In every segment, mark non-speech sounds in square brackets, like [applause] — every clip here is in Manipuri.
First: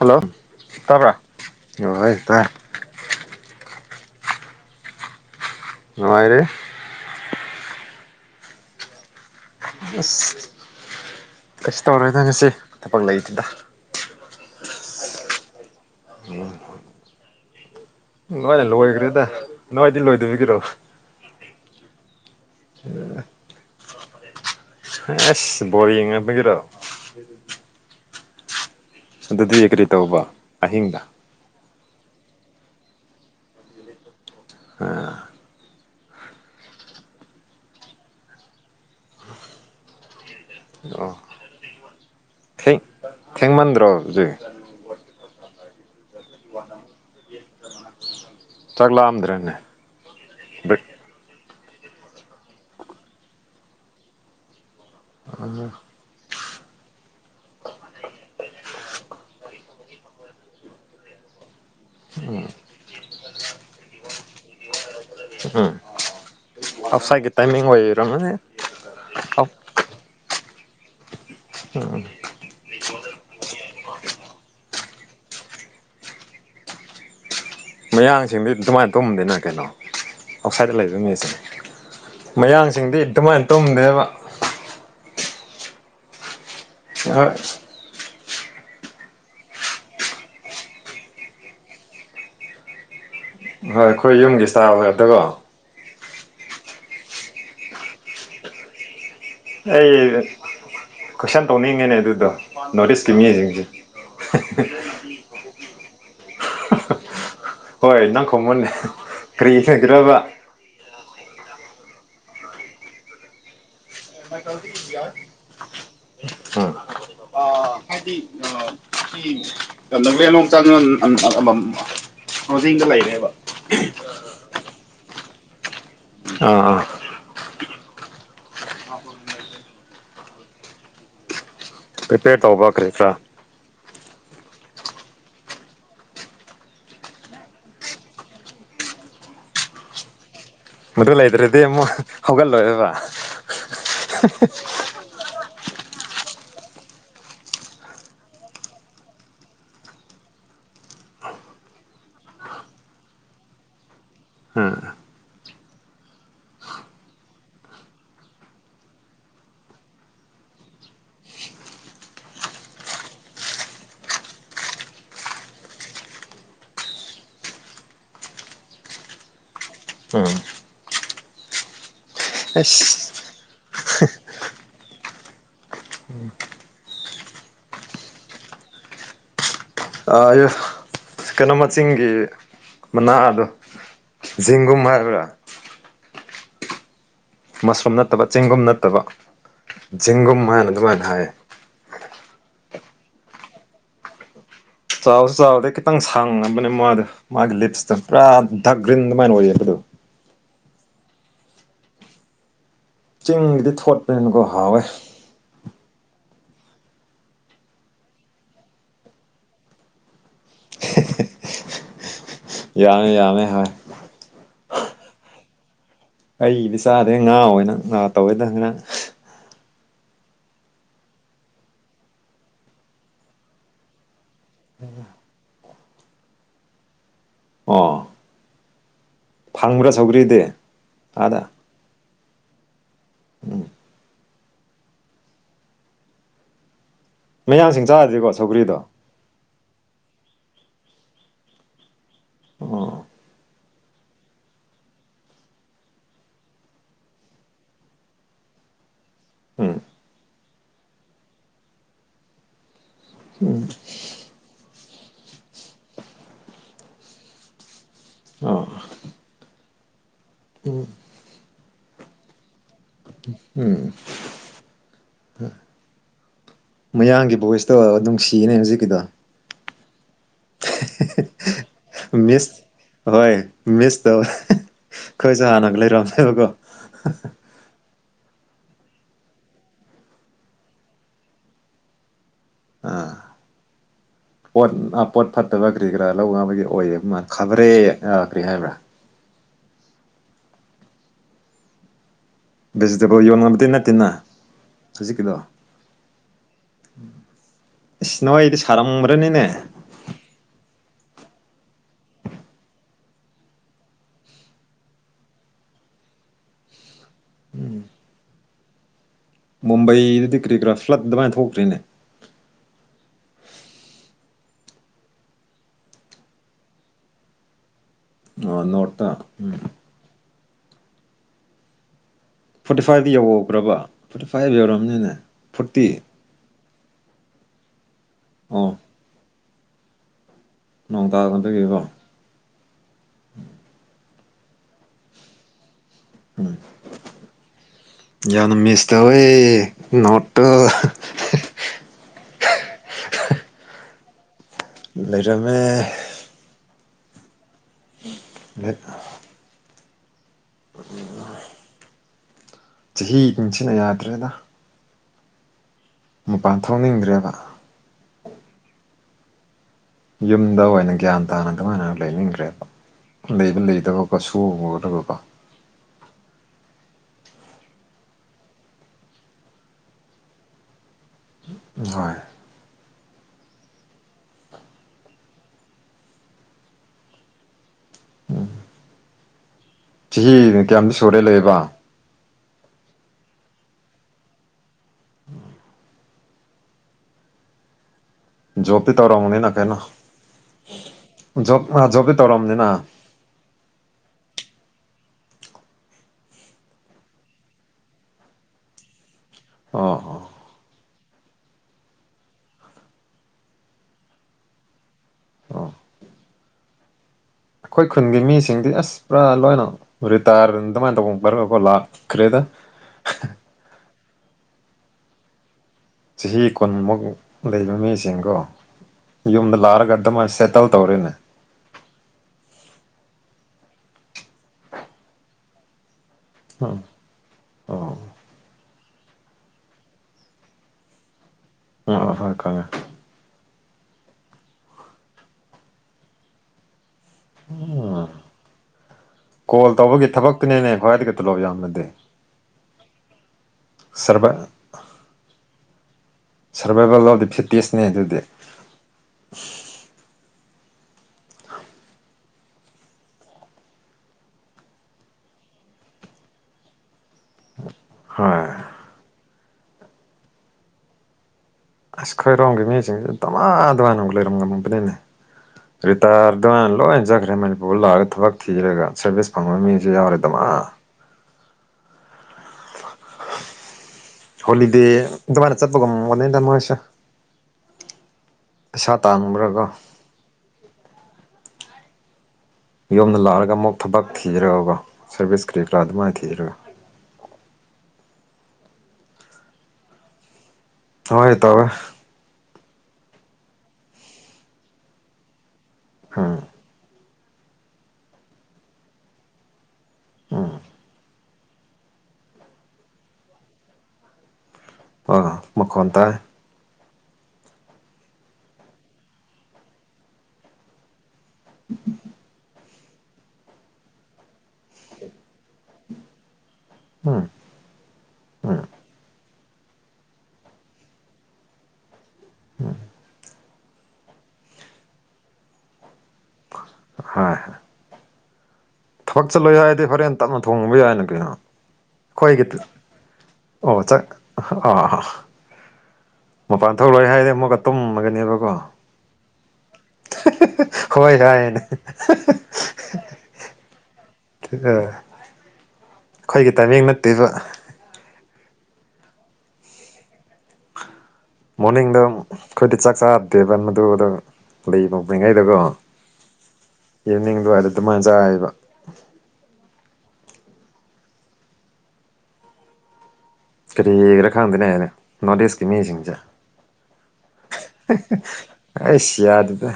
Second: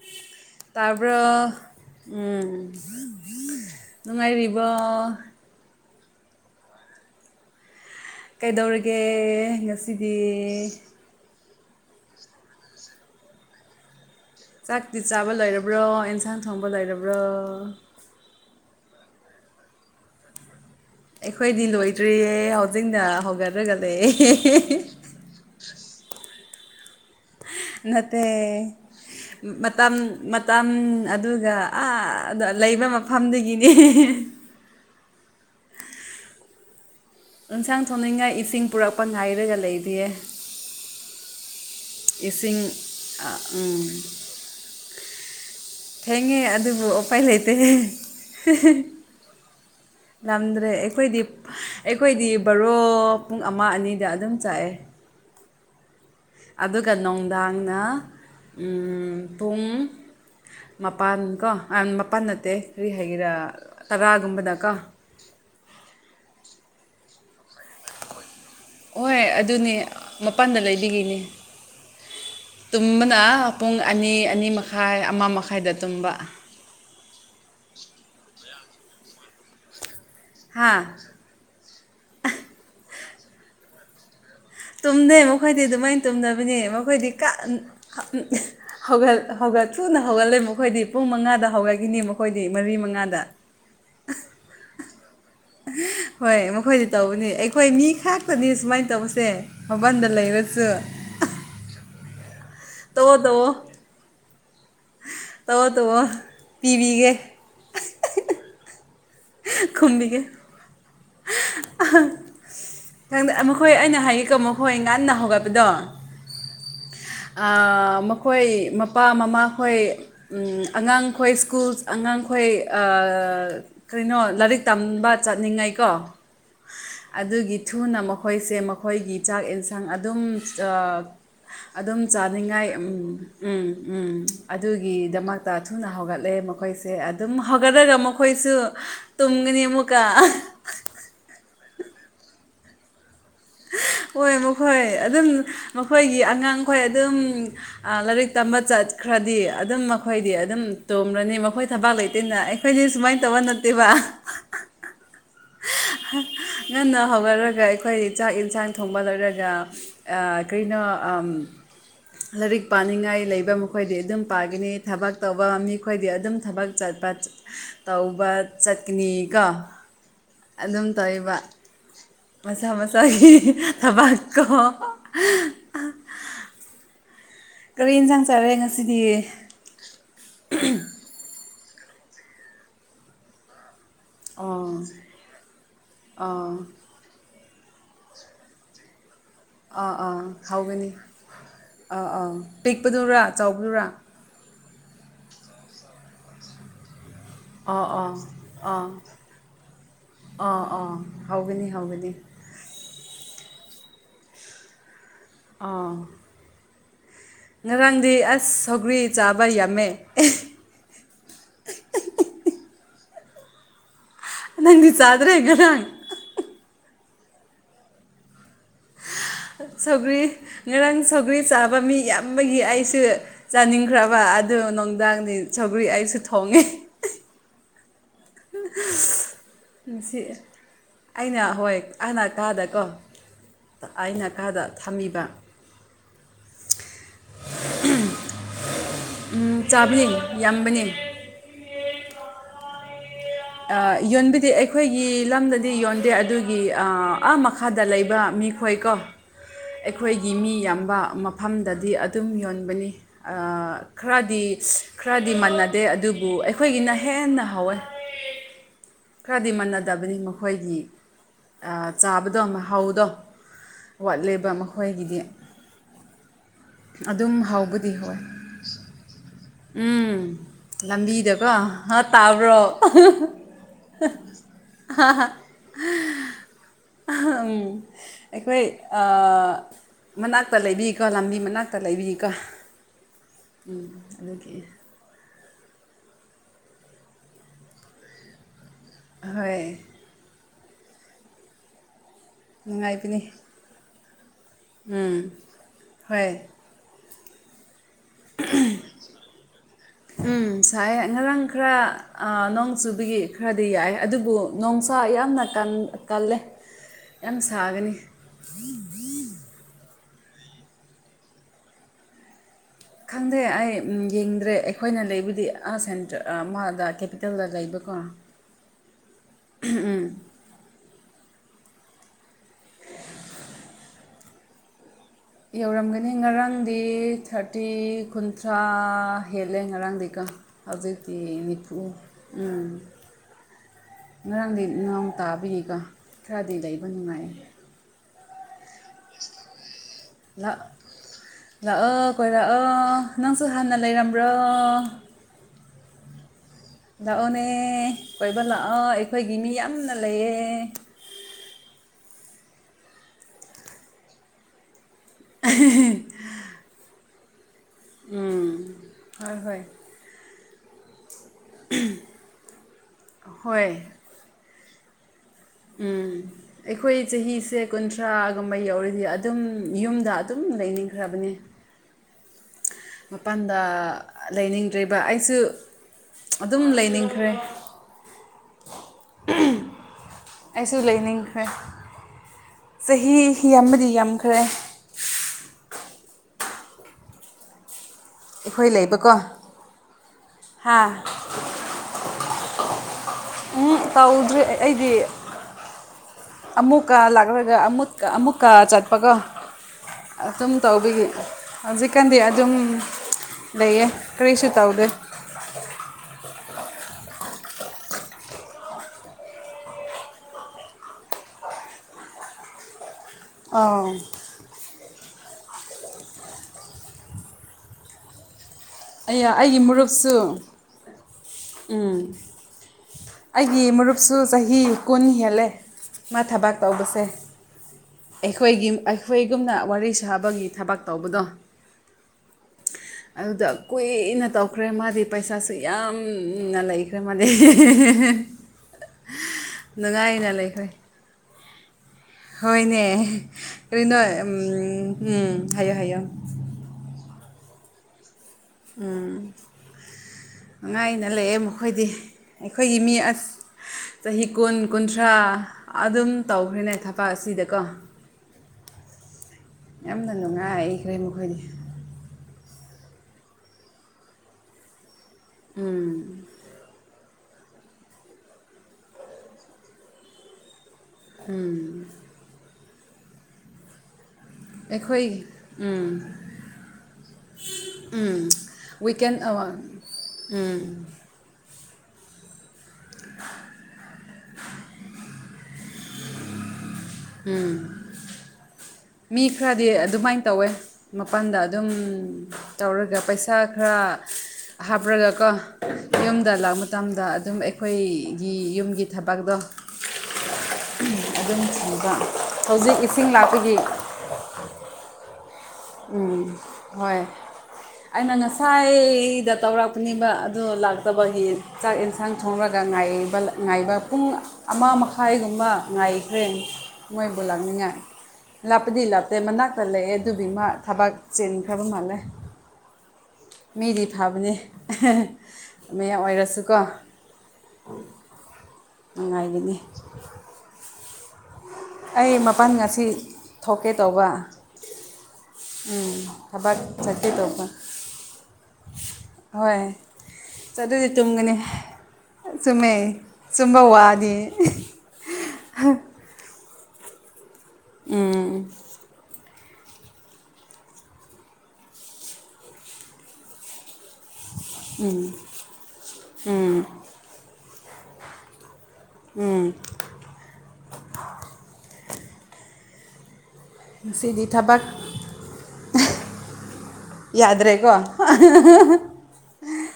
ꯍꯜꯂꯣ ꯇꯥꯕ꯭ꯔꯥ ꯇꯥꯄ ꯍꯣꯏ ꯎꯝ ꯇꯥꯏ ꯅꯨꯡꯉꯥꯏꯔꯤꯕ ꯅꯨꯡꯉꯥꯏꯔꯦ ꯀꯩꯗꯧꯔꯒꯦ ꯉꯁꯤꯗꯤ ꯑꯁ ꯇꯧꯔꯣꯏꯗꯣꯏ ꯉꯁꯤ ꯊꯕꯛ ꯂꯩꯔꯤꯁꯤꯗ ꯆꯥꯛꯇꯤ ꯆꯥꯕ ꯂꯩꯔꯕ꯭ꯔꯣ ꯑꯦꯟꯁꯥꯡ ꯊꯣꯡꯕ ꯂꯩꯔꯕ꯭ꯔꯥ ꯅꯣꯏꯅ ꯂꯣꯏꯈ꯭ꯔꯦꯗ ꯅꯣꯏꯗꯤ ꯂꯣꯏꯗꯣꯏꯕꯤꯒꯤꯔꯣ ꯑꯩꯈꯣꯏꯗꯤ ꯂꯣꯏꯗ꯭ꯔꯤꯌꯦ ꯍꯧꯖꯤꯛꯗ ꯍꯧꯒꯠꯗ꯭ꯔꯒ ꯂꯩ ꯑꯦꯁ ꯕꯣꯔꯒꯤꯔꯣ ꯍ ꯅꯠꯇꯦ ꯀꯔꯤ ꯃꯇꯝ ꯇꯧꯕ ꯃꯇꯝ ꯑꯍꯤꯡꯗ ꯑꯗꯨꯒ ꯑꯗꯣ ꯂꯩꯕ ꯃꯐꯝꯗꯨꯒꯤꯅꯦ ꯑ ꯌꯦꯟꯁꯥꯡ ꯊꯣꯡꯅꯤꯡꯉꯥꯏ ꯏꯁꯤꯡ ꯄꯨꯔꯛꯄ ꯉꯥꯏꯔꯒ ꯂꯩꯔꯤꯌꯦ ꯑ ꯏꯁꯤꯡ ꯎ ꯊꯦꯡꯃꯟꯗ꯭ꯔꯣ ꯍꯧꯖꯤꯛ ꯊꯦꯡꯉꯦ ꯑꯗꯨꯕꯨ ꯎꯄꯥꯏ ꯂꯩꯇꯦ ꯆꯥꯛ ꯂꯥꯝꯗ꯭ꯔꯅꯦ ꯌꯥꯝꯗ꯭ꯔꯦ ꯕ꯭ꯔꯦꯛ ꯑꯩꯈꯣꯏꯗꯤ ꯑꯩꯈꯣꯏꯗꯤ ꯕꯣꯔꯣ ꯄꯨꯡ ꯑꯃ ꯑꯅꯤꯗ ꯑꯗꯨꯝ ꯆꯥꯛꯑꯦ ꯑ ꯑꯗꯨꯒ ꯅꯨꯡꯗꯥꯡꯅ ꯄꯨꯡ ꯃꯄꯥꯟ ꯀꯣ ꯌꯥꯝ ꯃꯄꯥꯟ ꯅꯠꯇꯦ ꯀꯔꯤ ꯍꯥꯏꯒꯦꯔꯥ ꯇꯔꯥꯒꯨꯝꯕꯅꯀꯣ ꯎꯝ ꯑꯐꯁꯥꯏꯒꯤꯦ ꯇꯥꯏꯃꯤ ꯑꯣꯏꯔꯣꯅꯦ ꯍꯣꯏ ꯑꯗꯨꯅꯤ ꯃꯄꯥꯟꯗ ꯂꯩꯕꯤꯒꯤꯅꯤ ꯎꯝ ꯇꯨꯝꯕꯅ ꯄꯨꯡ ꯑꯅꯤ ꯑꯅꯤ ꯃꯈꯥꯏ ꯑꯃ ꯃꯈꯥꯏꯗ ꯇꯨꯝꯕ ꯃꯌꯥꯡꯁꯤꯡꯗꯤ ꯑꯗꯨꯃꯥꯏꯅ ꯇꯨꯝꯝꯗꯅ ꯀꯩꯅꯣ ꯍꯥ ꯑꯥꯎꯠꯁꯥꯏꯗꯠꯇ ꯂꯩꯕ ꯃꯤꯁꯦ ꯃꯌꯥꯡꯁꯤꯡꯗꯤ ꯑꯗꯨꯃꯥꯏꯅ ꯇꯨꯝꯗꯦꯕ ꯇꯨꯝꯗꯦ ꯃꯈꯣꯏꯗꯤ ꯑꯗꯨꯃꯥꯏꯅ ꯇꯨꯝꯗꯕꯅꯦ ꯃꯈꯣꯏꯗꯤ ꯍꯣꯏ ꯊꯨꯅ ꯍꯧꯒꯠꯂꯦ ꯃꯈꯣꯏꯗꯤ ꯄꯨꯡ ꯃꯉꯥꯗ ꯍꯧꯒꯠꯈꯤꯅꯤ ꯃꯈꯣꯏꯗꯤ ꯃꯔꯤ ꯃꯉꯥꯗ ꯍꯣꯏ ꯑꯩꯈꯣꯏ ꯌꯨꯝꯒꯤ ꯁꯥꯥꯕꯈꯗꯣ ꯍꯣꯏ ꯃꯈꯣꯏꯗꯤ ꯇꯧꯕꯅꯤ ꯑꯩꯈꯣꯏ ꯃꯤ ꯈꯥꯛꯇꯅꯤ ꯁꯨꯃꯥꯏꯅ ꯇꯧꯕꯁꯦ ꯃꯄꯥꯟꯗ ꯑꯩ ꯂꯩꯔꯁꯨ ꯀꯣꯏꯁꯟ ꯇꯧꯅꯤꯡꯉꯤꯅꯦ ꯑꯗꯨꯗꯣ ꯅꯣꯔꯠ ꯏꯁꯀꯤ ꯇꯧꯑꯣ ꯇꯧꯑꯣ ꯃꯤꯁꯤꯡꯁꯦ [unintelligible] ꯇꯧꯑꯣ ꯇꯧꯑꯣ ꯄꯤꯕꯤꯒꯦ ꯍꯣꯏ ꯅꯪꯈꯣꯡꯃꯅꯦ ꯀꯔꯤ ꯈꯪꯒ꯭ꯔꯕ ꯑ ꯃꯈꯣꯏ ꯑꯩꯅ ꯍꯥꯏꯒꯀꯣ ꯃꯈꯣꯏ ꯉꯟꯅ ꯍꯧꯒꯠꯄꯗꯣ ꯎꯝ ꯍꯥꯏꯗꯤ ꯃꯈꯣꯏ ꯃꯄꯥ ꯃꯃꯥꯈꯣꯏ ꯅꯥꯒꯥꯂꯦꯟꯂꯣꯝ ꯆꯪꯉ ꯑꯉꯥꯡꯈꯣꯏ ꯁ꯭ꯀꯨꯜꯁ ꯑꯉꯥꯡꯈꯣꯏ ꯍꯧꯖꯤꯡꯗ ꯂꯩꯔꯦꯕ ꯀꯩꯅꯣ ꯂꯥꯏꯔꯤꯛ ꯇꯝꯕ ꯆꯠꯅꯤꯡꯉꯥꯏꯀꯣ ꯑ ꯑ ꯑꯗꯨꯒꯤ ꯊꯨꯅ ꯃꯈꯣꯏꯁꯦ ꯃꯈꯣꯏꯒꯤ ꯆꯥꯛ ꯏꯟꯁꯥꯡ ꯑꯗꯨꯝ ꯑꯗꯨꯝ ꯄ꯭ꯔꯤꯄꯦꯌꯔ ꯇꯧꯕ ꯆꯥꯅꯤꯡꯉꯥꯏ ꯎꯝ ꯀꯔꯤ ꯀꯔꯥ ꯎꯝ ꯑꯗꯨꯒꯤꯗꯃꯛꯇ ꯊꯨꯅ ꯍꯧꯒꯠꯂꯦ ꯃꯈꯣꯏꯁꯦ ꯑꯗꯨꯝ ꯍꯧꯒꯗꯂꯒ ꯃꯈꯣꯏ ꯑꯩꯈꯣꯏꯁꯨ ꯇꯨꯝꯒꯅꯤ ꯑꯃꯨꯛꯀ ꯃꯗꯨ ꯂꯩꯗ꯭ꯔꯗꯤ ꯑꯃꯨꯛ ꯍꯧꯒꯠꯂꯣꯏꯕ ꯍꯣꯏ ꯃꯈꯣꯏ ꯑꯗꯨꯝ ꯃꯈꯣꯏꯒꯤ ꯑꯉꯥꯡꯈꯣꯏ ꯑꯗꯨꯝ ꯂꯥꯏꯔꯤꯛ ꯇꯝꯕ ꯆꯠꯈ꯭ꯔꯗꯤ ꯑꯗꯨꯝ ꯃꯈꯣꯏꯗꯤ ꯑꯗꯨꯝ ꯇꯣ꯭ꯔꯅꯤ ꯃꯈꯣꯏ ꯊꯕꯥꯛ ꯂꯩꯇꯅ ꯑꯩ ꯑꯩꯈꯣꯏꯗꯤ ꯁꯨꯃꯥꯏꯅ ꯇꯧꯕ ꯅꯠꯇꯦꯕ ꯎꯝ ꯉꯟꯅ ꯍꯧꯅꯔꯒ ꯑꯩꯈꯣꯏ ꯆꯥꯛ ꯌꯦꯟꯁꯥꯡ ꯊꯣꯡꯕ ꯂꯣꯏꯔꯒ ꯀꯩꯅꯣ ꯂꯥꯏꯔꯤꯛ ꯄꯥꯅꯤꯡꯉꯥꯏ ꯂꯩꯕ ꯃꯈꯣꯏꯗꯤ ꯑꯗꯨꯝ ꯄꯥꯒꯅꯤ ꯊꯕꯛ ꯇꯧꯕ ꯃꯤꯣꯏꯗꯤ ꯑꯗꯨꯝ ꯊꯕꯛ ꯆꯠ ꯇꯧꯕ ꯆꯠꯅꯤꯒ ꯎꯝ ꯑꯗꯨꯝ ꯇꯧꯔꯤꯕ ꯃꯁꯥ ꯃꯁꯥꯒꯤ ꯊꯕꯥꯛꯀꯣ ꯀꯔꯤ ꯌꯦꯟꯁꯥꯡ ꯆꯥꯔꯦ ꯉꯁꯤꯗꯤ ꯀꯩꯅꯣꯃꯤꯡꯒꯤ ꯃꯅꯥꯗꯣ ꯑꯥꯡ ꯖꯤꯡꯒꯨꯝ ꯍꯥꯏꯕ꯭ꯔꯥ ꯑꯥꯡ ꯃꯁꯔꯨꯝ ꯅꯠꯇꯕ ꯆꯦꯡꯒꯨꯝ ꯅꯠꯇꯕ ꯑꯥ ꯑꯥ ꯖꯦꯡꯒꯨꯝ ꯍꯥꯏꯅ ꯍꯥꯎꯒꯅꯤ ꯑꯗꯨꯃꯥꯏꯅ ꯍꯥꯏꯌꯦ ꯑꯥ ꯑꯥ ꯄꯤꯛꯄꯗꯨꯔꯥ ꯆꯥꯎꯕꯤꯔꯥ ꯆꯥꯎꯁꯨ ꯆꯥꯎꯕꯗꯩ ꯈꯤꯇꯪ ꯁꯥꯡꯉꯕꯅꯦ ꯃꯥꯗ ꯃꯥꯒꯤ ꯑꯥ ꯂꯤꯞꯁꯇꯣ ꯑꯥ ꯄꯨꯔꯥ ꯗꯗꯥꯔꯛ ꯒ꯭ꯔꯤꯟ ꯑꯗꯨꯃꯥꯏꯅ ꯑꯣꯏꯌꯦꯕꯗꯣ ꯑ ꯑ ꯍꯒꯅꯤ ꯍꯥꯎꯒꯅꯤ ꯆꯤꯡꯒꯤꯗꯤ ꯊꯣꯠꯄꯅꯤꯅꯀꯣ ꯍꯥꯎꯋꯦ ꯑꯥ ꯉꯔꯥꯡꯗꯤ ꯑꯁ ꯁꯧꯒ꯭ꯔꯤ ꯆꯥꯕ ꯌꯥꯝꯃꯦ ꯌꯥꯅꯤ ꯌꯥꯅꯤ ꯍꯣꯏ ꯅꯪ ꯆꯗ꯭ꯔꯦ ꯍꯒꯅꯪ ꯑꯩꯗꯤ ꯆꯥꯗꯦ ꯉꯥꯑꯣ ꯅꯪ ꯉꯥ ꯇꯧꯋꯦꯗꯪꯅ ꯁꯧꯒ꯭ꯔꯤ ꯉꯔꯥꯡ ꯁꯧꯒ꯭ꯔꯤ ꯆꯥꯕ ꯃꯤ ꯌꯥꯝꯕꯒꯤ ꯑꯩꯁꯨ ꯆꯥꯅꯤꯡꯈ꯭ꯔꯕ ꯑꯗꯨ ꯅꯨꯡꯗꯥꯡꯅꯤ ꯁꯧꯒ꯭ꯔꯤ ꯑꯩꯁꯨ ꯊꯣꯡꯉꯦ ꯑꯣꯥ [unintelligible] ꯐꯪꯕ꯭ꯔꯥ ꯉꯁꯤ ꯁꯧꯒ꯭ꯔꯤꯗꯤ ꯑꯗ ꯑꯩꯅ ꯍꯣꯏ ꯑꯅꯥ ꯀꯥꯗꯀꯣ ꯎꯝ ꯑꯩꯅ ꯀꯥꯗ ꯊꯝꯕꯤꯕ ꯃꯌꯥꯝꯁꯤꯡ ꯆꯥꯔꯗꯤꯀꯣ ꯁꯧꯀ꯭ꯔꯤꯗꯣ ꯎ ꯆꯥꯕꯅꯦ ꯌꯥꯝꯕꯅꯦ ꯑꯗꯨꯒ ꯌꯣꯟꯕꯗꯤ ꯑꯩꯈꯣꯏꯒꯤ ꯂꯝꯗꯗꯤ ꯌꯣꯟꯗꯦ ꯑꯗꯨꯒꯤ ꯑ ꯃꯈꯥꯗ ꯂꯩꯕ ꯃꯤ ꯍꯣꯏꯀꯣ ꯎꯝ ꯑꯩꯈꯣꯏꯒꯤ ꯃꯤ ꯌꯥꯝꯕ ꯃꯐꯝꯗꯗꯤ ꯑꯗꯨꯝ ꯌꯣꯟꯕꯅꯤ ꯑ ꯎꯝ ꯈꯔꯗꯤ ꯈꯔꯗꯤ ꯃꯥꯟꯅꯗꯦ ꯑꯗꯨꯕꯨ ꯑꯩꯈꯣꯏꯒꯤꯅ ꯍꯦꯟꯅ ꯍꯥꯎꯋꯦ ꯑꯣꯥ ꯈꯔꯗꯤ ꯃꯅꯥꯗꯕꯅꯤ ꯃꯈꯣꯏꯒꯤ ꯑ ꯆꯥꯕꯗꯣ ꯃꯍꯥꯎꯗꯣ ꯎꯝ ꯋꯥꯠꯂꯦꯕ ꯃꯈꯣꯏꯒꯤꯗꯤ ꯃꯌꯥꯡꯒꯤ ꯑꯗꯨꯝ ꯚꯣꯏꯁꯇꯣ ꯍꯥꯎꯕꯗꯤ ꯍꯣꯏ ꯅꯨꯡꯁꯤꯅꯦ ꯍꯧꯖꯤꯛꯀꯤꯗꯣ ꯎꯝ ꯂꯝꯕꯤꯗꯀꯣ ꯍꯥ ꯃꯤꯁ ꯇꯥꯕ꯭ꯔꯣ ꯈꯣꯏ ꯆꯥꯅꯒ ꯂꯩꯔꯝꯗꯦꯕꯒꯣ ꯑ ꯎꯝ ꯑꯩꯈꯣꯏ ꯑ ꯃꯅꯥꯛꯇ ꯂꯩꯕꯤꯀꯣ ꯂꯝꯕꯤ ꯃꯅꯥꯛꯇ ꯂꯩꯕꯤꯀꯣ ꯑꯥ ꯎꯝ ꯄꯣꯠ ꯑ ꯄꯣꯠ ꯐꯠꯇꯕ ꯀ꯭ꯔꯤ ꯀꯔꯥ ꯂꯧꯅꯕꯒꯤ ꯑꯣꯏꯌꯦꯕ ꯃꯥ ꯈꯥꯕꯔꯦ ꯑ ꯀꯔꯤ ꯍꯥꯏꯕ꯭ꯔꯥ ꯍꯣꯏ ꯅꯨꯡꯉꯥꯏꯕꯅꯤ ꯚꯦꯖꯤꯇꯦꯕꯜ ꯌꯣꯟꯉꯝꯕꯗꯤ ꯅꯠꯇꯦꯅ ꯎꯝ ꯍꯧꯖꯤꯛꯀꯤꯗꯣ ꯍꯣꯏ ꯏꯁ ꯅꯣꯏꯗꯤ ꯁꯥꯔꯝꯒꯔꯅꯤꯅꯦ ꯎꯝ ꯁꯥꯏꯌꯦ ꯉꯔꯥꯡ ꯈꯔ ꯑ ꯅꯣꯡ ꯆꯨꯕꯒꯤ ꯈꯔꯗꯤ ꯌꯥꯏ ꯑꯗꯨꯕꯨ ꯅꯣꯡꯁꯥ ꯌꯥꯝꯅ ꯀꯜ ꯀꯜꯂꯦ [inaudible] ꯌꯥꯝ ꯁꯥꯒꯅꯤ ꯃꯨꯝꯕꯩꯗꯗꯤ ꯀꯔꯤ ꯀꯔꯥ ꯐ꯭ꯂꯠ ꯑꯗꯨꯃꯥꯏꯅ ꯊꯣꯛꯇ꯭ꯔꯤꯅꯦ ꯈꯪꯗꯦ ꯑꯩ ꯎꯝ ꯌꯦꯡꯗ꯭ꯔꯦ ꯑꯩꯈꯣꯏꯅ ꯂꯩꯕꯗꯤ ꯑ ꯁꯦꯟꯇ ꯑ ꯃꯥꯗ ꯀꯦꯄꯤꯇꯦꯜꯗ ꯂꯩꯕꯀꯣ ꯑꯣ ꯅꯣꯠꯇ ꯎꯝ ꯎꯝ ꯐꯣꯔꯇꯤ ꯐꯥꯏꯚ ꯌꯧꯒꯔꯕ ꯐꯣꯔꯇꯤ ꯐꯥꯏꯚ ꯌꯧꯔꯝꯅꯤꯅꯦ ꯐꯣꯔꯇꯤ ꯌꯧꯔꯝꯒꯅꯤ ꯉꯔꯥꯡꯗꯤ ꯊꯥꯔꯇꯤ ꯀꯨꯟꯊ꯭ꯔꯥ ꯑꯣ ꯍꯦꯜꯂꯦ ꯉꯔꯥꯡꯗꯤꯀꯣ ꯅꯣꯡ ꯍꯧꯖꯤꯛꯇꯤ ꯅꯤꯐꯨ ꯇꯥꯒꯗꯒꯤꯀꯣ ꯎꯝ ꯉꯔꯥꯡꯗꯤ ꯅ‌ꯣꯡ ꯇꯥꯕꯒꯤꯀꯣ ꯈꯔꯗꯤ ꯂꯩꯕ ꯅꯨꯡꯉꯥꯏꯌꯦ ꯌꯥꯟꯅ ꯃꯤꯁ ꯇꯧꯌꯦ ꯅꯣꯠꯇ ꯂꯥꯛ ꯂꯥꯛꯑꯣ ꯀꯣꯏꯔꯛꯑꯣ ꯅꯪꯁꯨ ꯍꯥꯟꯅ ꯂꯩꯔꯝꯕ꯭ꯔꯣ ꯂꯩꯔꯝꯃꯦ ꯂꯥꯛꯑꯣꯅꯦ ꯀꯣꯏꯕ ꯂꯥꯛꯑꯣ ꯑꯩꯈꯣꯏꯒꯤ ꯃꯤ ꯌꯥꯝꯅ ꯂꯩꯌꯦ [unintelligible] ꯆꯍꯤ ꯀꯨꯝꯁꯤꯅ ꯌꯥꯗ꯭ꯔꯦꯗ [unintelligible] ꯃꯄꯥꯟ ꯊꯣꯛꯅꯤꯡꯗ꯭ꯔꯦꯕ ꯎꯝ ꯍꯣꯏ ꯍꯣꯏ ꯌꯨꯝꯗ ꯑꯣꯏꯅ ꯒ꯭ꯌꯥꯟ ꯇꯥꯅ ꯀꯃꯥꯏꯅ ꯂꯩꯅꯤꯡꯈ꯭ꯔꯦꯕ ꯂꯩꯕ ꯍꯣꯏ ꯂꯩꯇꯕ ꯁꯨꯔꯒꯀꯣ ꯎꯝ ꯑꯩꯈꯣꯏ ꯆꯍꯤꯁꯦ ꯀꯨꯟꯊ꯭ꯔꯥꯒꯨꯝꯕ ꯌꯧꯔꯗꯤ ꯑꯗꯨꯝ ꯌꯨꯝꯗ ꯑꯗꯨꯝ ꯂꯩꯅꯤꯡꯈ꯭ꯔꯕꯅꯦ ꯍꯣꯏ ꯃꯄꯥꯟꯗ ꯂꯩꯅꯤꯡꯗ꯭ꯔꯦꯕ ꯑꯩꯁꯨ ꯑꯗꯨꯝ ꯂꯩꯅꯤꯡꯈ꯭ꯔꯦ ꯎꯝ ꯎꯝ ꯆꯍꯤ ꯀꯌꯥꯝꯗꯤ ꯁꯨꯔꯦ ꯂꯩꯕ ꯆꯍꯤ ꯌꯥꯝꯕꯗꯤ ꯌꯥꯝꯈ꯭ꯔꯦ ꯑꯩꯈꯣꯏ ꯖꯣꯕꯇꯤ ꯂꯩꯕꯀꯣ ꯇꯧꯔꯝꯕꯅꯤꯅ ꯀꯩꯅꯣ ꯍꯥ ꯖꯣ ꯑ ꯖꯣꯇꯤ ꯇꯧꯔꯝꯕꯅꯤꯅ ꯎꯝ ꯇꯧꯗ꯭ꯔꯦ ꯑꯩꯗꯤ ꯑꯃꯨꯛꯀ ꯂꯥꯛꯂꯒ ꯑꯃꯨꯛꯀ ꯑꯃꯨꯛꯀ ꯆꯠꯄꯒ ꯑꯣ ꯑꯣ ꯑꯗꯨꯝ ꯇꯧꯕꯤꯒꯤ ꯍꯧꯖꯤꯛꯀꯥꯟꯗꯤ ꯑꯗꯨꯝ ꯂꯩꯌꯦ ꯀꯔꯤꯁꯨ ꯇꯧꯗꯦ ꯑ ꯑꯩꯈꯣꯏ ꯈꯨꯟꯒꯤ ꯃꯤꯁꯤꯡꯗꯤ ꯑꯁ ꯄꯨꯔꯥ ꯂꯣꯏꯅ ꯔꯤꯇꯥꯌꯔ ꯑꯗꯨꯃꯥꯏꯅ ꯇꯧꯕ ꯃꯔꯔꯒꯀꯣ ꯂꯥꯛꯈ꯭ꯔꯦꯗ ꯑꯥ ꯆꯍꯤ ꯀꯨꯟꯃꯨꯛ ꯂꯩꯕ ꯃꯤꯁꯤꯡꯗꯣ ꯑꯩ ꯑꯩꯒꯤ ꯌꯨꯝꯗ ꯃꯔꯨꯞꯁꯨ ꯂꯥꯔꯒꯗ ꯃꯥꯣꯏ ꯁꯦꯇꯜ ꯇꯧꯔꯤꯅꯦ ꯎꯝ ꯑꯩꯒꯤ ꯃꯔꯨꯞꯁꯨ ꯆꯍꯤ ꯀꯨꯟ ꯍꯦꯜꯂꯦ ꯃꯥ ꯊꯕꯥꯛ ꯎꯝ ꯇꯧꯕꯁꯦ ꯑꯣ ꯎꯝ ꯑꯩꯈꯣꯏꯒꯤ ꯑꯩꯈꯣꯏꯒꯨꯝꯅ ꯋꯥꯔꯤ ꯁꯥꯕꯒꯤ ꯊꯕꯛ ꯇꯧꯕꯗꯣ ꯑ ꯑ ꯍꯣꯏ ꯈꯪꯉꯦ ꯑꯗꯨꯗ ꯀꯨꯏꯅ ꯇꯧꯈ꯭ꯔꯦ ꯃꯥꯗꯤ ꯄꯩꯁꯥꯁꯨ ꯌꯥꯝꯅ ꯂꯩꯈ꯭ꯔꯦ ꯇꯔ ꯃꯅꯤ ꯎꯝ ꯀꯣꯜ ꯇꯧꯕꯒꯤ ꯊꯕꯛꯇꯨꯅꯦꯅꯦ ꯈ꯭ꯋꯥꯏꯗꯒ ꯇꯣꯂꯣꯞ ꯌꯥꯝꯅꯗꯦ ꯍꯅꯦ ꯀꯅ ꯁꯔꯚꯥꯏ ꯎꯝ ꯎꯝ ꯍꯥꯏꯌꯣ ꯍꯥꯏꯌꯣ ꯁꯔꯕꯥꯏꯕꯦꯜ ꯌꯥꯥꯎꯗꯤ ꯐꯤꯠꯇꯦꯤꯁꯅꯦ ꯑꯗꯨꯗꯤ ꯎꯝ ꯉꯥꯏꯅ ꯂꯩꯑꯦ ꯃꯈꯣꯏꯗꯤ ꯑꯩꯈꯣꯏꯒꯤ ꯃꯤ ꯆꯍꯤ ꯀꯨꯟ ꯀꯨꯟꯊ꯭ꯔꯥ ꯑꯗꯨꯝ ꯇꯧꯈ꯭ꯔꯦꯅꯦ ꯊꯕ ꯑꯁꯤꯗꯀꯣ ꯍꯣꯏ ꯌꯥꯝꯅ ꯅꯨꯡꯉꯥꯏꯈ꯭ꯔꯦ ꯃꯈꯣꯏꯗꯤ ꯑꯁ ꯈꯈꯣꯏꯔꯣꯝꯒꯤ ꯃꯤꯁꯤꯡꯁꯤꯦ ꯇꯉꯥꯟ ꯑꯗꯨꯉꯥꯟꯅ ꯑꯃꯨꯛ ꯂꯩꯔꯝ ꯉꯝꯕꯅꯤꯅꯦ ꯔꯤꯇꯥꯔ ꯎꯝ ꯑꯗꯨꯃꯥꯏꯅ ꯂꯣꯏ ꯆꯠꯈ꯭ꯔꯦ ꯃꯅꯤꯄꯨꯔꯕꯨ ꯂꯥꯛꯑꯒ ꯊꯕꯛ ꯊꯤꯈꯔꯒ ꯁꯔꯚꯤꯁꯁ ꯐꯪꯕ ꯃꯤꯁꯦ ꯌꯥꯎꯔꯦꯗꯃꯥ ꯎꯝ ꯍꯣꯂꯤꯗꯦ ꯑꯩꯈꯣꯏ ꯑꯗꯨꯃꯥꯏꯅ ꯎꯝ ꯆꯠꯄꯒꯨꯝꯒꯗ ꯇꯃꯣꯁ ꯎꯝ ꯤ ꯀꯦꯟ ꯎꯝ ꯇꯥꯟꯕ꯭ꯔꯒ ꯌꯣꯝꯗ ꯂꯥꯛꯑꯒ ꯑꯃꯨꯛ ꯊꯕꯛ ꯊꯤꯔꯒꯀꯣ ꯁꯔꯚꯤꯁꯁ ꯀꯔꯤ ꯀꯔꯥ ꯑꯗꯨꯃꯥꯏꯅ ꯊꯤꯔꯒ ꯎꯝ ꯃꯤ ꯈꯔꯗꯤ ꯑꯗꯨꯃꯥꯏꯅ ꯇꯧꯋꯦ ꯍꯣꯏ ꯃꯄꯜꯗ ꯇꯧꯋꯦ ꯑꯗꯨꯝ ꯇꯧꯔꯒ ꯄꯩꯁꯥ ꯈꯔ ꯍꯥꯞꯔꯒꯀꯣ ꯌꯨꯝꯗ ꯎꯝ ꯂꯥꯛ ꯃꯇꯝꯗ ꯑꯗꯨꯝ ꯑꯩꯈꯣꯏꯒꯤ ꯌꯨꯝꯒꯤ ꯊꯕꯇꯣ ꯎꯝ ꯑꯗꯨꯝꯕ ꯍꯧꯖꯤꯛ ꯏꯁꯤꯡ ꯂꯥꯛꯄꯒꯤ ꯑ ꯃꯈꯀ ꯎꯝ ꯍꯣꯏ ꯑꯩꯅ ꯉꯁꯥꯏꯗ ꯇꯧꯔꯛꯄꯅꯤꯕ ꯑꯗꯨ ꯂꯥꯛꯇꯕꯒꯤ ꯆꯥꯛ ꯌꯦꯟꯁꯥꯡ ꯊꯣꯡꯡꯂꯒ ꯉꯥꯏꯕ ꯄꯨꯡ ꯑꯃ ꯃꯈꯥꯏꯒꯨꯝꯕ ꯉꯥꯏꯈ꯭ꯔꯦ ꯃꯣꯏꯕꯨ ꯎꯝ ꯂꯥꯛꯅꯤꯡꯉꯥꯏ ꯎꯝ ꯂꯥꯞꯄꯗꯤ ꯂꯥꯞꯇꯦ ꯃꯅꯥꯛꯇ ꯂꯩꯑꯦ ꯑꯗꯨꯒꯤ ꯃꯥ ꯊꯕꯥꯛ ꯆꯔꯤ ꯐꯕ ꯃꯂ ꯎꯝ ꯃꯤꯗꯤ ꯐꯕꯅꯦ ꯃꯌꯥꯝ ꯑꯣꯏꯔꯁ ꯍꯥꯏ ꯊꯕꯛ ꯅꯨꯡꯉꯥꯏꯒꯅꯤ ꯆꯠꯂꯣꯏ ꯍꯥꯏꯔꯗꯤ ꯍꯣꯔꯦꯟ ꯇꯞꯅ ꯊꯣꯡꯕ ꯌꯥꯏꯅ ꯀꯩꯅꯣ ꯑꯩ ꯃꯄꯥꯟ ꯈꯣꯏꯒꯤꯇꯠ ꯉꯁꯤ ꯊꯣꯛꯀꯦ ꯑꯣ ꯆꯛ ꯇꯧꯕ ꯑꯥ ꯑꯥ ꯎꯝ ꯃꯄꯥꯟ ꯊꯣꯛꯂꯣꯏ ꯆꯠꯀꯦ ꯍꯥꯏꯔꯗꯤ ꯇꯧꯕ ꯑꯃꯨꯛꯀ ꯇꯨꯝꯃꯒꯅꯦꯕꯀꯣ ꯍꯣꯏ ꯆꯗꯨꯗꯤ ꯍꯣꯏ ꯇꯨꯝꯒꯅꯤ ꯍꯥꯏꯅꯦ ꯆꯨꯝꯃꯦ ꯆꯨꯝꯕ ꯋꯥꯗꯤ ꯑ ꯑꯩꯒꯤ ꯇꯥꯏꯃꯦꯡ ꯅꯠꯇꯦꯕ ꯎꯝ ꯃꯣꯔꯅꯤꯡꯗ ꯑꯩꯈꯣꯏꯗꯤ ꯆꯥꯛ ꯆꯥꯗꯦꯕ ꯃꯗꯨ ꯑꯗꯣ ꯂꯩ ꯃꯣꯛꯗ꯭ꯔꯤꯉꯩꯗꯀꯣ ꯎꯝ ꯌꯦꯅꯤꯡꯗꯣ ꯑꯗꯨꯗꯨꯃꯥꯏꯅ ꯆꯥꯏꯑꯕ ꯎꯝ ꯉꯁꯤꯗꯤ ꯀꯔꯤꯒꯤꯔꯥ ꯊꯕꯛ ꯈꯪꯗꯦꯅꯦꯅꯦ ꯅꯣꯔ꯭ꯠ ꯏꯁꯀꯤ ꯃꯤꯖꯤꯡꯖꯦ ꯌꯥꯗ꯭ꯔꯦꯀꯣ ꯑꯩꯁ ꯌꯥꯗꯦꯗ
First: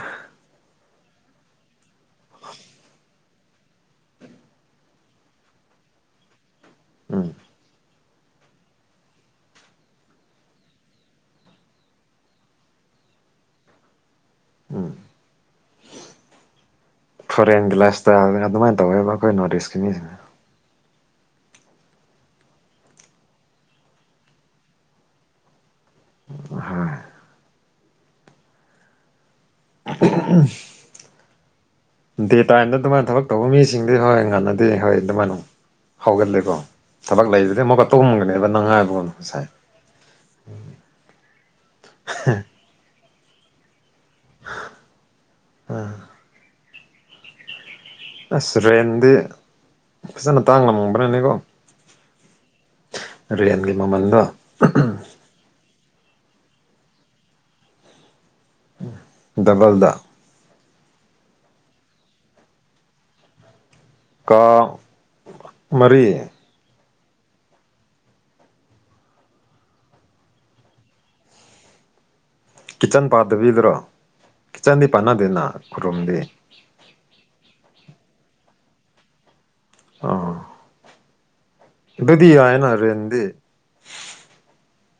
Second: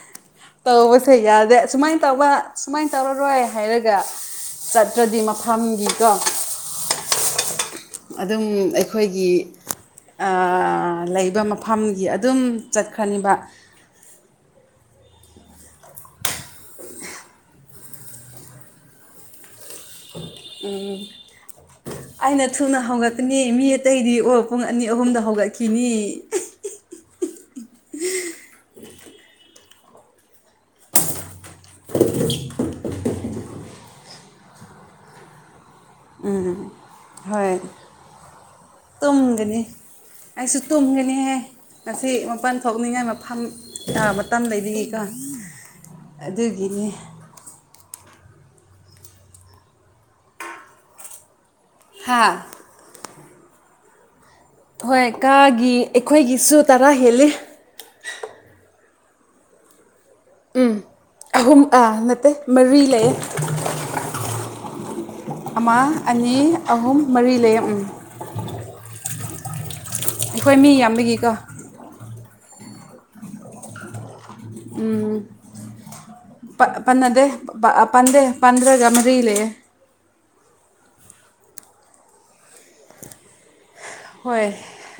ꯇꯧꯕꯁꯦ ꯌꯥꯗꯦ ꯁꯨꯃꯥꯏ ꯇꯧꯕ ꯁꯨꯃꯥꯏ ꯇꯧꯔꯔꯣꯏ ꯍꯥꯏꯔꯒ ꯆꯠꯇ꯭ꯔꯗꯤ ꯃꯐꯝꯒꯤꯀꯣ ꯎꯝ ꯑꯗꯨꯝ ꯑꯩꯈꯣꯏꯒꯤ ꯑꯥ ꯂꯩꯕ ꯃꯐꯝꯒꯤ ꯑꯗꯨꯝ ꯆꯠꯈ꯭ꯔꯅꯤꯕ ꯎꯝ ꯐꯣꯔꯦꯟꯒꯤ ꯂꯥꯏꯐ ꯁ꯭ꯇꯥꯏꯜ ꯑꯗꯨꯃꯥꯏ ‌ꯇꯧꯋꯦꯕ ꯑꯩꯈꯣꯏ ꯅꯣꯔ꯭ꯠ ꯏꯁꯀꯤ ꯃꯤꯁꯤꯡꯖꯦ ꯎꯝ ꯑꯩꯅ ꯊꯨꯅ ꯍꯧꯒꯠꯀꯅꯤ ꯃꯤ ꯑꯇꯩꯗꯤ ꯑꯣ ꯄꯨꯡ ꯑꯅꯤ ꯑꯍꯨꯝꯗ ꯍꯧꯒꯠꯈꯤꯅꯤ ꯑꯍꯣꯏ ꯗꯦ ꯇꯥꯏ꯭ꯝꯗ ꯑꯗꯨꯃꯥꯏ ꯊꯕꯛ ꯇꯧꯕ ꯃꯤꯁꯤꯡꯗꯤ ꯍꯣꯏ ꯉꯟꯅ ꯗꯦ ꯍꯣꯏ ꯑꯗꯨꯃꯥꯏꯅꯣ ꯍꯧꯒꯠꯂꯦꯀꯣ ꯊꯕꯛ ꯍꯣꯏ ꯂꯩꯕꯗꯤ ꯑꯃꯨꯛꯀ ꯇꯨꯝꯒꯅꯦꯕ ꯅꯪꯉꯥꯏꯕꯒꯨꯝꯅ ꯁꯥꯏ ꯇꯨꯝꯒꯅꯤ ꯑꯩꯁꯨ ꯇꯨꯝꯒꯅꯤꯍꯦ ꯉꯁꯤ ꯃꯄꯟ ꯊꯣꯛꯅꯤꯡꯉꯥꯏ ꯃꯐꯝ ꯑ ꯃꯇꯝ ꯂꯩꯕꯒꯤꯀꯣ ꯑꯗꯨꯒꯤꯅꯤ ꯑꯁ ꯔꯦꯟꯗꯤ ꯐꯖꯅ ꯇꯥꯡꯂꯝꯕ꯭ꯔꯅꯤꯀꯣ ꯍꯥꯥ ꯔꯦꯜꯒꯤ ꯃꯃꯜꯗꯣ ꯍꯣꯏ ꯀꯥꯒꯤ ꯑꯩꯈꯣꯏꯒꯤꯁꯨ ꯇꯔꯥ ꯍꯦꯜꯂꯤ ꯗꯕꯜꯗ ꯎꯝ ꯑꯍꯨꯝ ꯑꯥ ꯅꯠꯇꯦ ꯃꯔꯤ ꯂꯩꯌꯦ ꯀꯥ ꯑꯃꯥ ꯃꯔꯤ ꯑꯅꯤ ꯑꯍꯨꯝ ꯃꯔꯤ ꯂꯩꯌꯦ ꯎꯝ ꯑꯩꯈꯣꯏ ꯃꯤ ꯌꯥꯝꯕꯒꯤꯀꯣ ꯀꯤꯠꯆꯟ ꯄꯥꯗꯕꯤꯗꯔꯣ ꯀꯤꯠꯆꯟꯗꯤ ꯄꯥꯅꯗꯦꯅ ꯈꯨꯔꯨꯝꯗꯤ ꯄꯠ ꯄꯟꯅꯗꯦ ꯄ ꯄꯥꯟꯗꯦ ꯄꯥꯟꯗ꯭ꯔꯒ ꯃꯔꯤ ꯂꯩꯌꯦ ꯑꯥ ꯑꯗꯨꯗꯤ ꯌꯥꯏꯑꯦꯅ ꯔꯦꯟꯗꯤ ꯍꯣꯏ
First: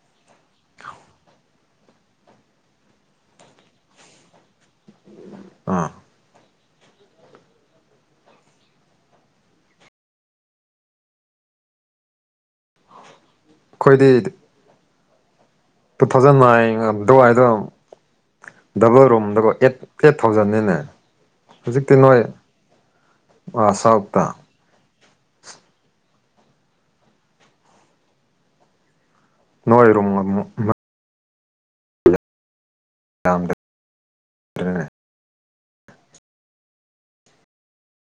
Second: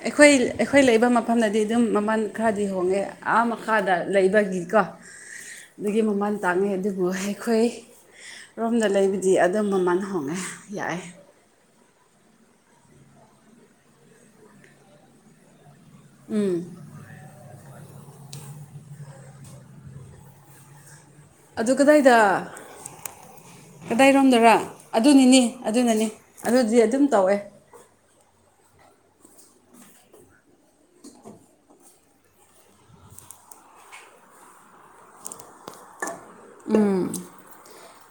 ꯑꯩꯈꯣꯏ ꯑꯩꯈꯣꯏ ꯂꯩꯕ ꯃꯐꯝꯗꯗꯤ ꯑꯗꯨꯝ ꯃꯃꯜ ꯈꯔꯗꯤ ꯍꯣꯡꯉꯦ ꯑꯥ ꯃꯈꯥꯗ ꯂꯩꯕꯒꯤꯀꯣ ꯑꯥ ꯑꯗꯨꯒꯤ ꯃꯃꯜ ꯇꯥꯡꯉꯦ ꯑꯗꯨꯕꯨ ꯑꯩꯈꯣꯏ ꯔꯣꯝꯗ ꯂꯩꯕꯗꯤ ꯑꯗꯨꯝ ꯃꯃꯟ ꯍꯣꯡꯉꯦ ꯌꯥꯏꯑꯦ ꯑꯩꯈꯣꯏꯗꯤꯠ ꯇꯨ ꯊꯥꯎꯖꯟ ꯅꯥꯏꯡ ꯑꯗꯨꯋꯥꯏꯗꯣ ꯗꯕꯜ ꯔꯨꯝꯗꯀꯣ ꯑꯩꯠ ꯑꯩꯠ ꯊꯥꯎꯖꯟꯅꯤꯅꯦ ꯑꯗꯨ ꯍꯧꯖꯤꯛꯇꯤ ꯅꯣꯏ ꯀꯗꯥꯏꯗ ꯑꯥ ꯁꯥꯎꯠꯇ ꯀꯗꯥꯏꯔꯣꯝꯗꯔꯥ ꯑꯗꯨꯅꯤꯅꯤ ꯑꯗꯨꯅꯅꯤ ꯑꯗꯨꯗꯤ ꯑꯗꯨꯝ ꯇꯧꯋꯦ ꯅꯣꯏꯔꯣꯝ [unintelligible] [inaudible] ꯎꯝ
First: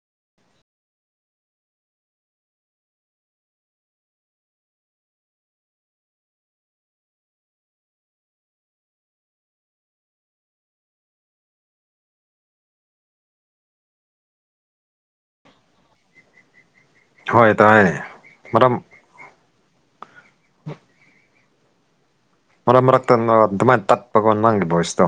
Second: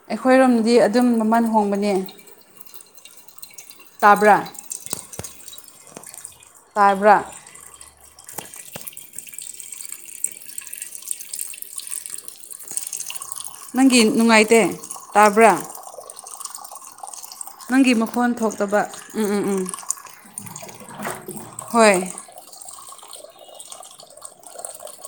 ꯑꯩꯈꯣꯏꯔꯣꯝꯗꯗꯤ ꯑꯗꯨꯝ ꯃꯃꯜ ꯍꯣꯡꯕꯅꯦ ꯇꯥꯕ꯭ꯔꯥ ꯇꯥꯏꯕ꯭ꯔꯥ ꯅꯪꯒꯤ ꯅꯨꯡꯉꯥꯏꯇꯦ ꯇꯥꯕ꯭ꯔꯥ ꯍꯣꯏ ꯇꯥꯏ ꯅꯪꯒꯤ ꯃꯈꯣꯟ ꯃꯔꯝ ꯊꯣꯛꯇꯕ ꯎꯝ ꯎꯝ ꯎꯝ ꯍꯣꯏ ꯃꯔꯛ ꯃꯔꯛꯇꯅ ꯗꯨꯃꯥꯏꯟ ꯇꯠꯄꯀꯣ ꯅꯪꯒꯤ ꯕꯣꯏꯁꯇꯣ